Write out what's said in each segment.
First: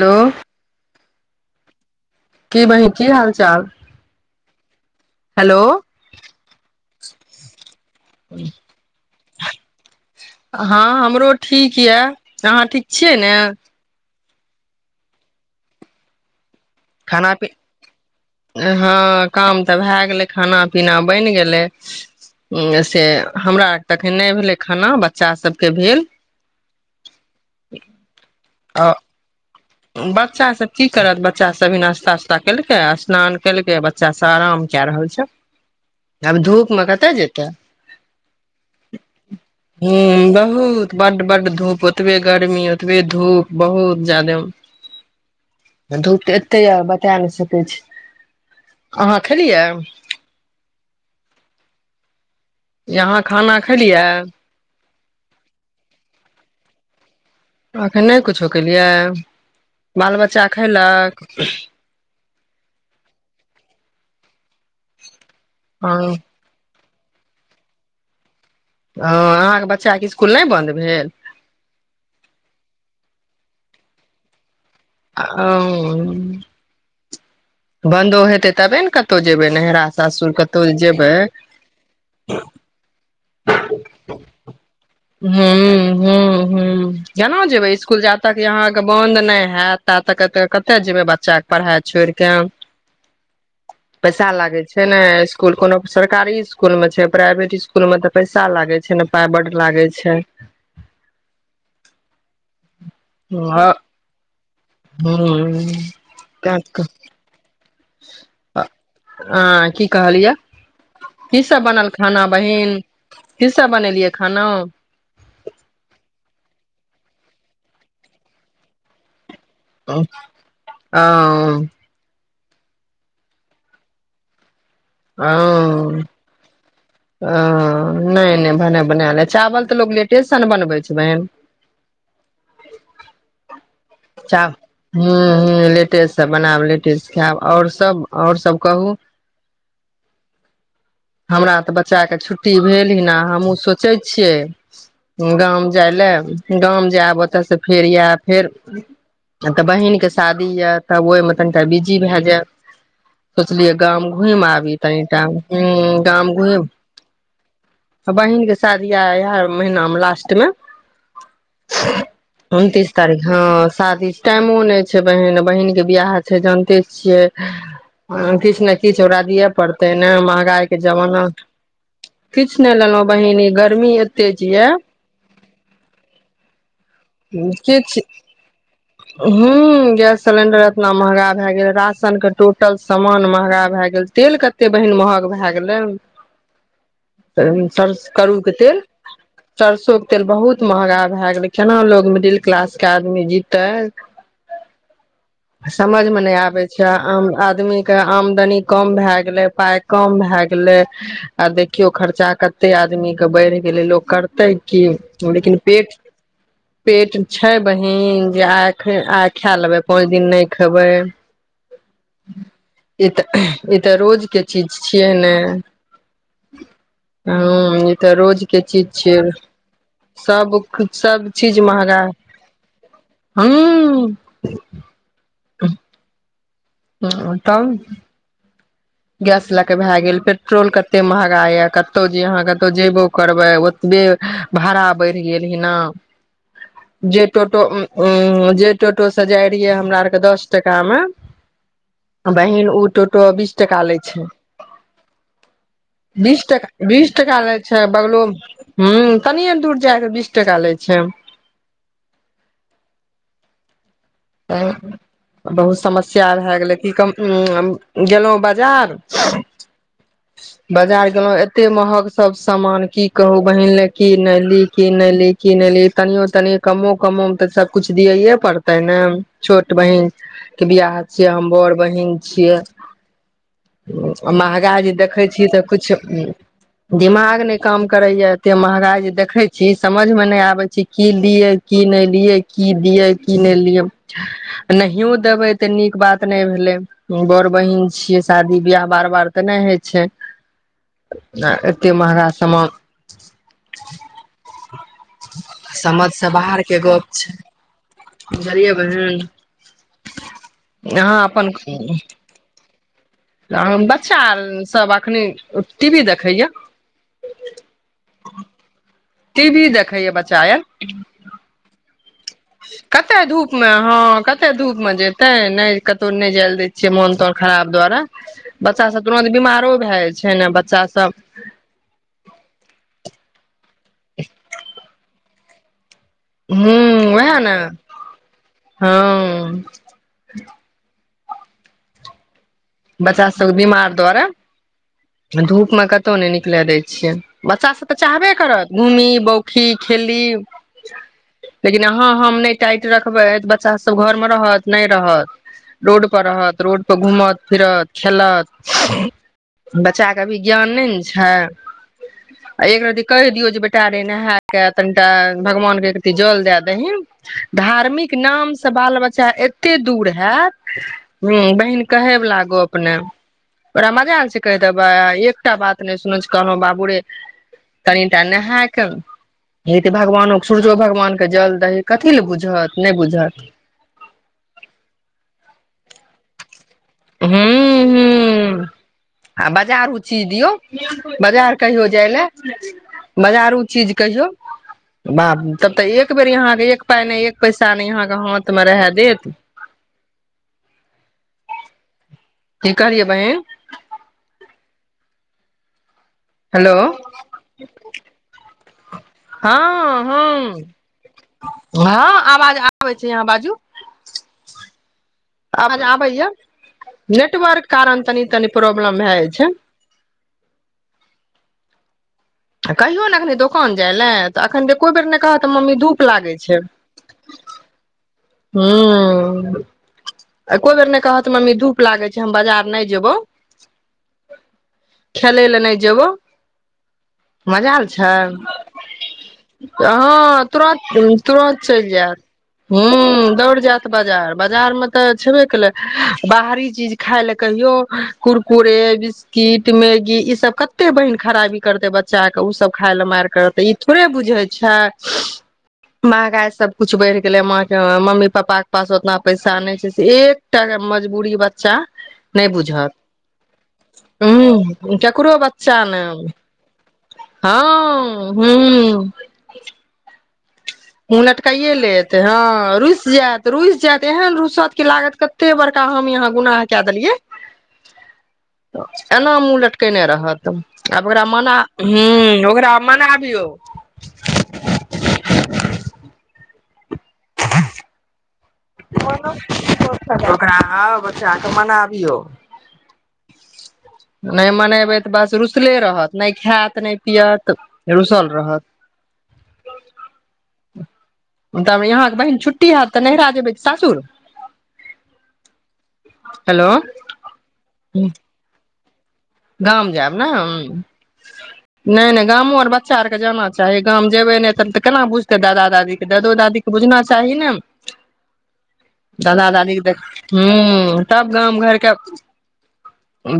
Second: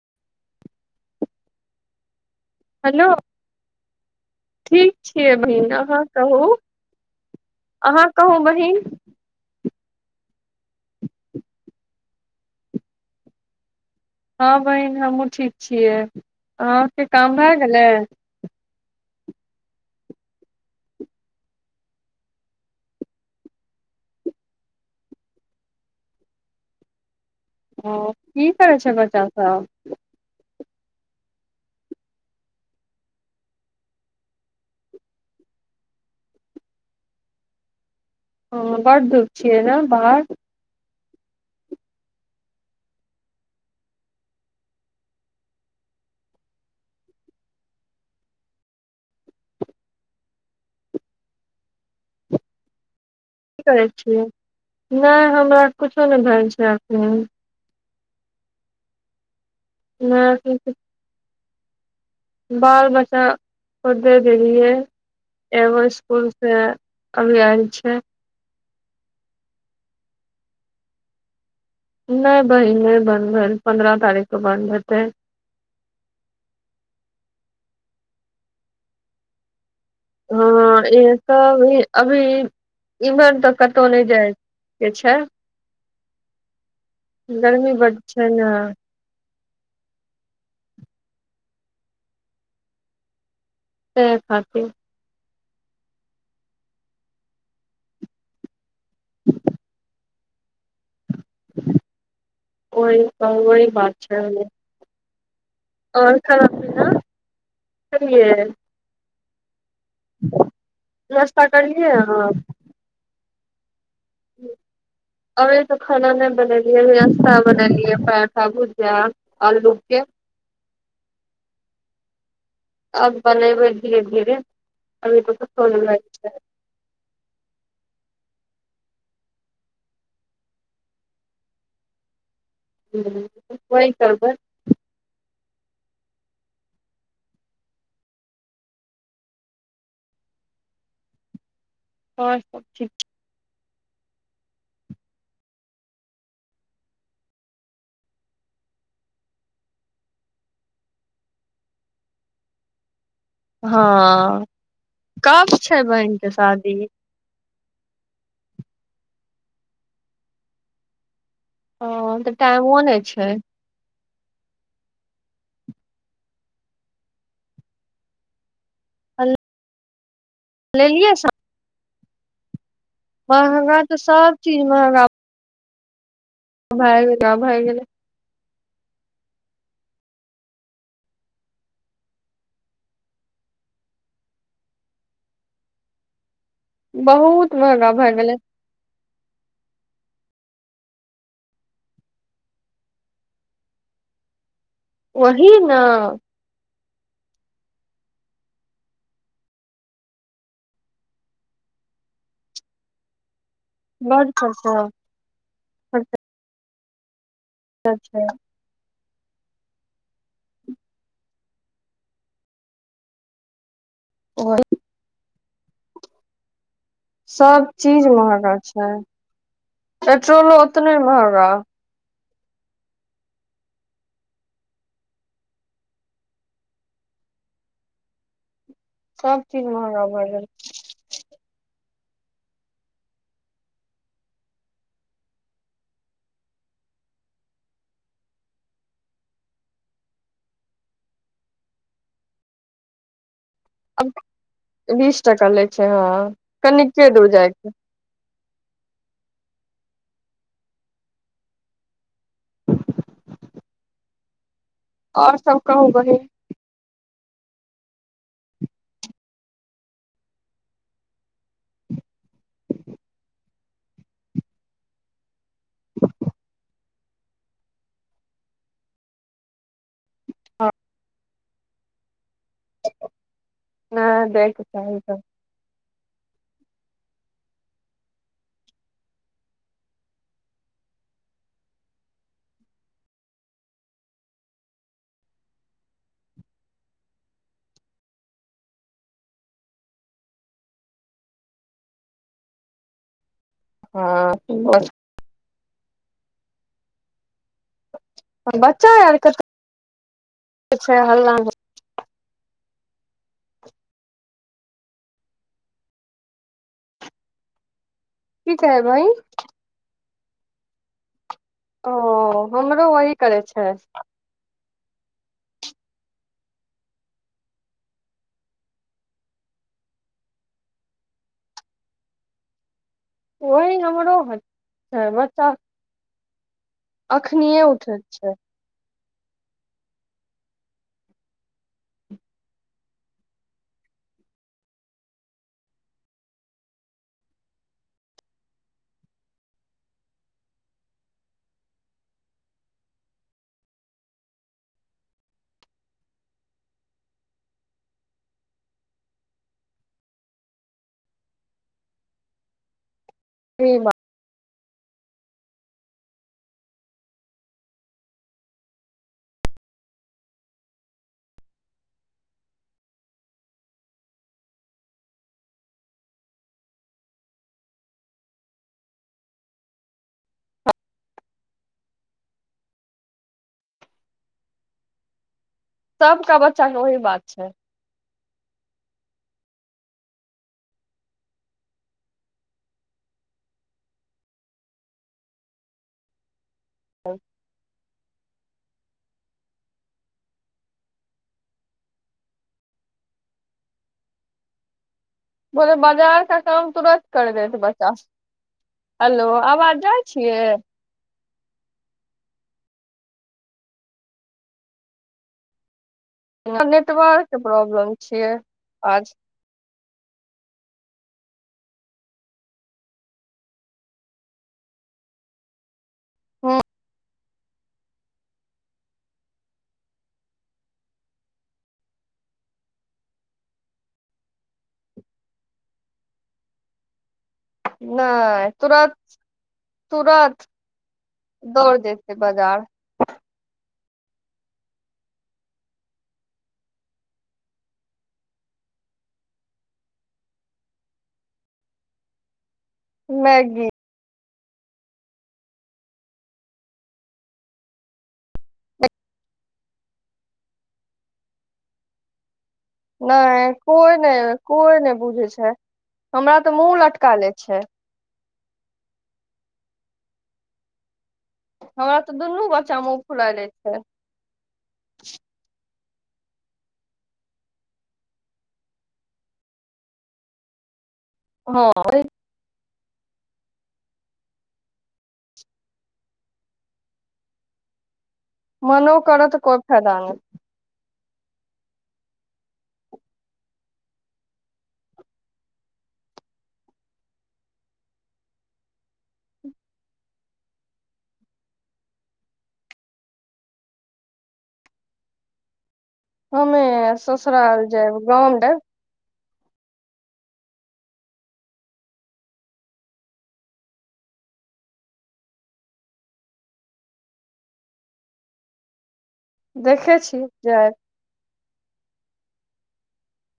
hello की बहिन hello की हाल चाल ठीक छियै हेलो बहिन अहाँ कहू अहाँ कहू बहिन [inaudible] हँ हमरो ठीक या अहाँ ठीक छियै ने हँ बहिन हमहूँ ठीक छियै अहाँके काम भाए गेलै ऐ हँ काम तऽ भए गेलै खाना पीना बनि गेलै हूँ से हमरा आर तखन नहि भेलै खाना बच्चा सबके भेल हँ की [unintelligible] बच्चासभ की करत बच्चासभ भी नाश्ता उस्ता केलकै आ स्नान केलकै बच्चासभ आराम कए रहल छै आब धूपमे कतय जेतै हँ बड्ड धूप छियै ने ह बाहर बहुत बड्ड बड्ड धूप ओतबे गर्मी ओतबे धूप बहुत ज्यादे धूप तऽ एत्ते या बता नहि सकै छी अहाँ खेलियै यहाँ खाना की करै खेलियै छियै नहि हमरा कुछो नहि भेल छै हूँ एखन नहि कुछो केलियै बाल नहि, बच्चा एखन कुछ- खैलक [unintelligible] बाल बच्चा प देे दैलियै एगो स्कूल सँ अभी आएल छै हँ अहाँके बच्चाके स्कूल नहि बन्द भेल नहि बहिन नहि बन्द भेल पन्द्रह तारीख के बन्द हाएत अ-ओ बन्दो हेतै तबे न कतहु जेबै नहिरा सासुर हँ कतहु जेबै एसभी- अभी उहर तऽ कतहु नहि जाइ के छै हूँ हूँ केना गर्मी जेबै बड इस्कूल जा छै तक ने अहाँ आर के बंन्द नहि हाएत हाँ ता तक एत्ते कतऽ जेबै बच्चाके पढ़ाइ छोड़ कऽ ताहि पैसा लागे खातिर छै ने इस्कूल कोनो सरकारी इस्कूल मे छै प्राइवेट इस्कू- -ल मे त पैसा लागै छै ने पाइ बड्ड लागै छै ओहि ओहि बात छै न हूँ आओर खाना पीना खेलियै अं-की कहलियै की नास्ता सब बनल करलियै खाना अहाँ बहिन की सब बनेलियै खाना आ अभी त खाना नहि बनेलियै अभी नास्ता बनैलियै परोठा भुजिया आलू हँ के अं आब बनबै धीरे धीरे अभी तऽ कतहु नहि जाइ हँ-अ छै हँ नहि नहि खाना बना ले छै चावल तऽ लोग लेटे स ने बनबै छै बहिन हूँ ओहि करबै लेटे से बनाब लेटे से खायब आओर सब आओर सब कहू हमरा तऽ ब- बच्चाके आओर छुट्टी सब ठीक भेल ही ना हमहूँ सू- पुछै छियै गाम जाय लाए गाम जायब ओतयसँ फेर आब फेर तऽ बहिन के शादी या तब ओहिमे तनिटा बिजी भए जायब सोचलियै हँ गाम घुम आबी तनी टाइम कब छै बहिनके शादी बहिनके शादी यै इएह महिनामे लास्टमे हँ तऽ टाइमो उनतीस नहि तारीख छै हँ शादी टाइमो नहि छै बहिन बहिन के बियाह छै जानते छियै किछ ने किछ ओकरा दिअ पड़तै नै गायके लेलियै जमाना स किछ नै लेलहुँ बहिनी महंगा गर्मी तऽ एते सब जे चीज ये भय गेल आ भय गेल ह्म गैस सिलेंडर एतना महगा भए गेल राशनके टोटल सामान महगा भए गेल तेल कतेक बहिन महग भए गेलै बहुत महंगा सर भए गेलै करु के तेल सरसो के तेल बहुत महगा भए गेलै केना लोग मिडिल क्लास के आदमी जीतै वही ने अच्छा आम आदमी के आमदनी कम भय गेले पाय कम भए गेलै आ देखियो खर्चा कते आदमी के बढ़ गेलै लोक बड करतै खर्चा की लेकिन पेट पेट छै बहिन छै जे आख फेर आ खा लेबै पाँच दिन नहि खेबै ई तऽ ई तऽ रोज के चीज छियै ने ह सब ई चीज तऽ महंगा रोजके छै चीज छियै पेट्रोलो सब ओतने महंगा सबचीज महँगा ह्म [unintelligible] ह तब सब गैस लए चीज कऽ भए महंगा गेल पेट्रोल कते महगा यै कतो जे अहाँ कतो जेबो करबै ओतबे भाड़ा बढ़ि गेल ही न जे टोटो जे टोटो सँ जाय रहियै हमरा आरके दस टाका मे बहिन उ टोटो बीस टका लैत अब छै बीस टका लै छै हँ बीस कनिके बीस दूर टका ले जायके छै बगलोमे ह तनि दूर जाय के बीस टका लै छै आओर सब बहुत कहू बहिन समस्या भए गेलै कि कम ह गेलहुं बाजार बाजार गेलों एते महग सब सामान की कहू बहिन ले की ने ली की ने ली की नहि ले तनियो तनियो कमो कमो मे तऽ सब कुछ दियैे पड़ते ने छोट बहिन के बियाह छियै हम बड़ बहिन छियै नहि दैके महगा जे चाही देखै छियै तऽ कुछ दिमाग नहि काम करयै एते महगाइ जे देखै छी समझमे नहि आबै छी की लियै की नहि लियै की दियै की नहि लियै नहिओ देबै तऽ नीक बात नहि भेलै बड़ बहिन छियै शादी बियाह बार बार तऽ नहि होइ छै आ एतेक महँगा सामान हँ [unintelligible] समझ से बाहरके गप छै बुझलियै बच्चा आर बहिन कते छै अहाँ हल्ला अपन कहु बच्चा आर सभ एखनि टीवी देखैयै ठीक है बहिन टीवी भी देखैयै बच्चा आर ओ हमरो वही करै मे छै हँ कते धूप मे जेतै नहि कतहु नहि जैल दै छियै मोन तन खराब द्वारा बच्चा सब तुरत बीमारो भए जाइ छै ने बच्चा सब ओहि हमरो ह छै बच्चा हू ओएह ने अखनिये उठैत छै हँ बच्चासभके बीमार दुआरे धूपमे कतहु नहि निकलय दै छियै बच्चासभ तऽ चाहबे करत घूमी बौखी खेली लेकिन अहाँ हम नहि टाइट रखबै त बच्चासभ घरमे रहत नहि रहत रोडपर रहत रोडपर घूमत फिरत खेलत बच्चाके अभी ज्ञान नहि ने छै एक रति कहि दियौ जे ई बटा बात रे नहय के तनिटा भगवानके जल दए दही धार्मिक नामसँ बाल बच्चा एते दूर हैत ह बहिन कहे कहै वला गप नहि ओकरा मजाल छै कहि देबै एकटा बात नहि सुनै कहल बाबू रे कनिटा नहायके हे भगवानो सूरजो भगवान के जल दही कथी लए बुझत नहि बुझत सब कऽ बच्चा चलू ओहि बात छै हूं हूं आ बजारू चीज दियौ बजार कहियो जाय लेल बजारू चीज कहियो बा तब तऽ एक बेर अहाँ एक पाइ नहि एक पैसा नहि यहाँ हाथ मे रह देत की कहलियै बहिन बोल ब बाजारके काम हेलो तुरत कर देत बच्चा सब हलो आबाज जाइ हँ हँ छियै हँ आवाज आबै छै अहाँ बाजू आवाज आब बैयै के नेटवर्क प्रॉब्लम कारण तनि छियै तनि प्रॉब्लम भए आज जाइ छै कहियौ ने एखनि दोकान जाय लए तऽ एखन एको बेर नहि कहत तऽ मम्मी धूप लागै छै हूँ ह्म एको बेर नहि कहत मम्मी धूप लागै छै हम बाजार नहि जेयबौ खेलय लए नहि जेबौ मजाल छै नहि तुरत हँ तुरत तुरत दौड़ चलि जेतै जायत बाजार ह दौड़ जैत बाजार बाजार मे तऽ छेबे केलै बाहरी चीज खाय ले कहियो कुरकुरे बिस्किट मैगी ई सब कते बहिन खराबी करते बच्चा के ओ सब खाय लए मार करत मैगी ई थोड़े बुझत छै महगाई सबकुछ बढ़ि गेलै मा हमर मम्मी पप्पाक पास ओतना पैसा नहि एकटा मजबूरी बच्चा नहि बुझत नहि कोइ नहि कोई नहि ह बुझै केकरो छै बच्चा ने हमरा तऽ मूल हँ हू [inaudible] लटकाइे हमरा लेत तऽ ह दुनू बच्चा मुँह रुस फुला जायत ले छै रुस जायत एहन रुसत कि लागत कते बड़का एकटा हमहि अहाँ गुनाह कऽ देलियै एना मुँह लटकेने रहत आब ओकरा मना हँ ह्म ओकरा आब मनाबियौ [unintelligible] मनो करत कोइ फायदा नहि [unintelligible] मनाबियौ नहि मनेबै तऽ बस रुसले रहत नहि खायत नहि पियत रुसल रहत तऽ अहाँक बहिन छुट्टी हैत तऽ नहिरा जेब सासुर हमे हेलो ससुराल जेब गौंड गाम जायब ने नहि नहि गामो आर बच्चा आरके जाना चाही गाम जेयबै नहि तब तऽ केना बुझतै दादा दादीके दादो दादीकेँ बुझना चाही ने दादा दादीे देखे देख छी जायब ह तब गाम घरके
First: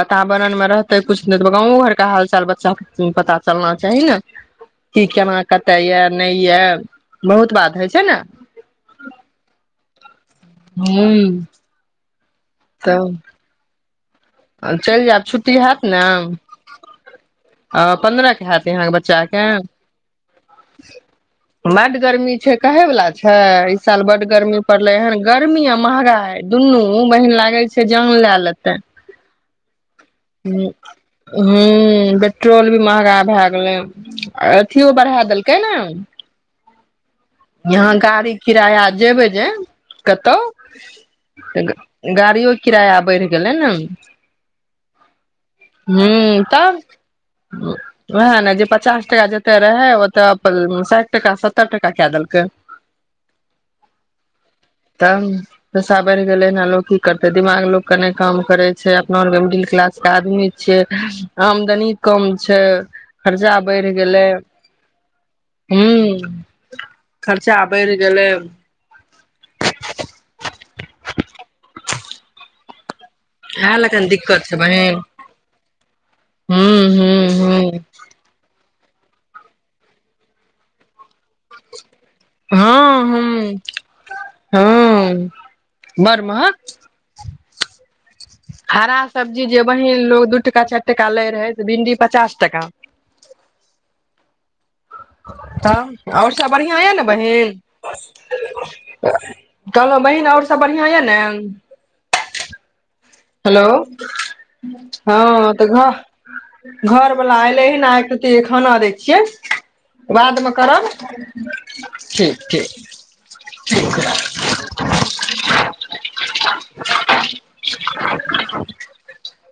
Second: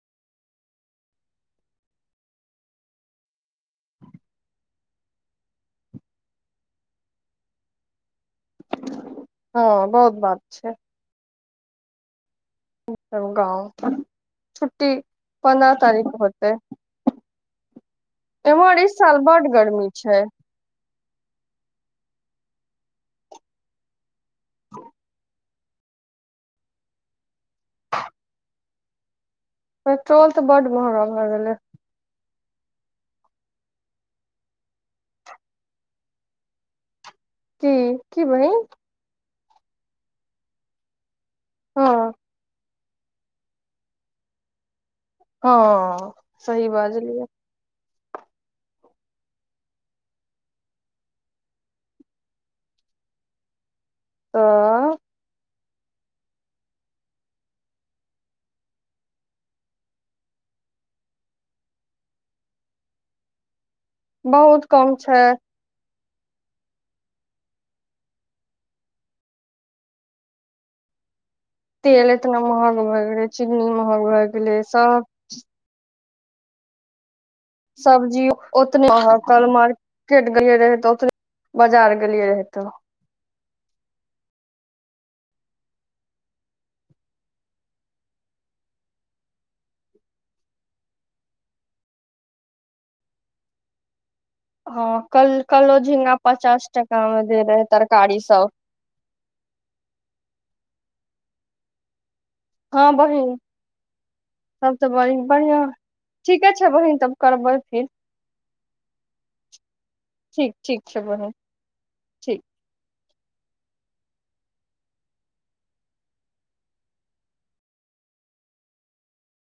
बातावरण मे रहत त कुछु नहि तऽ गाँवो घरके हाल चाल बच्चा पता चलना चाही ने कि केना कते ये नहि ये बहुत बात होइ छै ने हँ बहुत बात छै हूं तब गाउँ आ चलि जायब छुट्टी हैत ने के होते आ पन्द्रह के हैत एम्हर अहाँके इस साल बच्चाके बड गर्मी छै बड्ड गर्मी छै कहे वाला छै ई साल बड्ड गर्मी पड़ले हन गर्मी आ महगाई दुनू बहिन लागलै छै जान लए लेतै तँ पेट्रोल तऽ बड हू महंगा भए गेलै पेट्रोल भी महँगा भए गेलै अथियो बढ़ा देलकै ने की यहाँ की गाड़ी बहिन किराया जेबे जे कतौ हँ गाड़ीओ किराया बैढ़ गेलै ने हँ हूँ सही तब बाजलियै वएह ने जे पचास टका जते रहे ओते साठि टका सत्तर टका क देल क तऽ तब पैसा बढ़ि गेलै एना लोग की करते दिमाग लोग के नहि काम करे छै अपना आर के मिडिल क्लास के आदमी छिये आमदनी कम छै खर्चा बढ़ि गेलै बहुत कम छै हू [unintelligible] खर्चा बढ़ि गेलै तेल इतना महंग भऽ गेलै चिन्नी इएह लए कऽ महग ने भए गेलै सब हू हू हू सब्जी ओतने महग काल्हि मार्केट गेलियै रहे तऽ ओतबे बाजार गेलियै रहे तऽ हँ ह हँ बड महग हरा सब्जी जे बहिन लोग दू टाका चारि टाका लै रहै से भिंडी पचास टाका हँ कल कलो झिंगा पचास बढ़िआँ यऽ ने टाका मे दे बहिन रहै तरकारी सब कहलहुँ बहिन आओर सब बढ़िआँ यऽ ने हँ बहिन हेलो तब तऽ बड़ी हँ बढ़िआँ तऽ ठीके छै घर बहिन तब घरवला करबै एलै हे फिर ने एक रति खाना दै छियै बादमे ठीक ठीक करब छै बहिन ठीक ठीक ठीक राखु [unintelligible]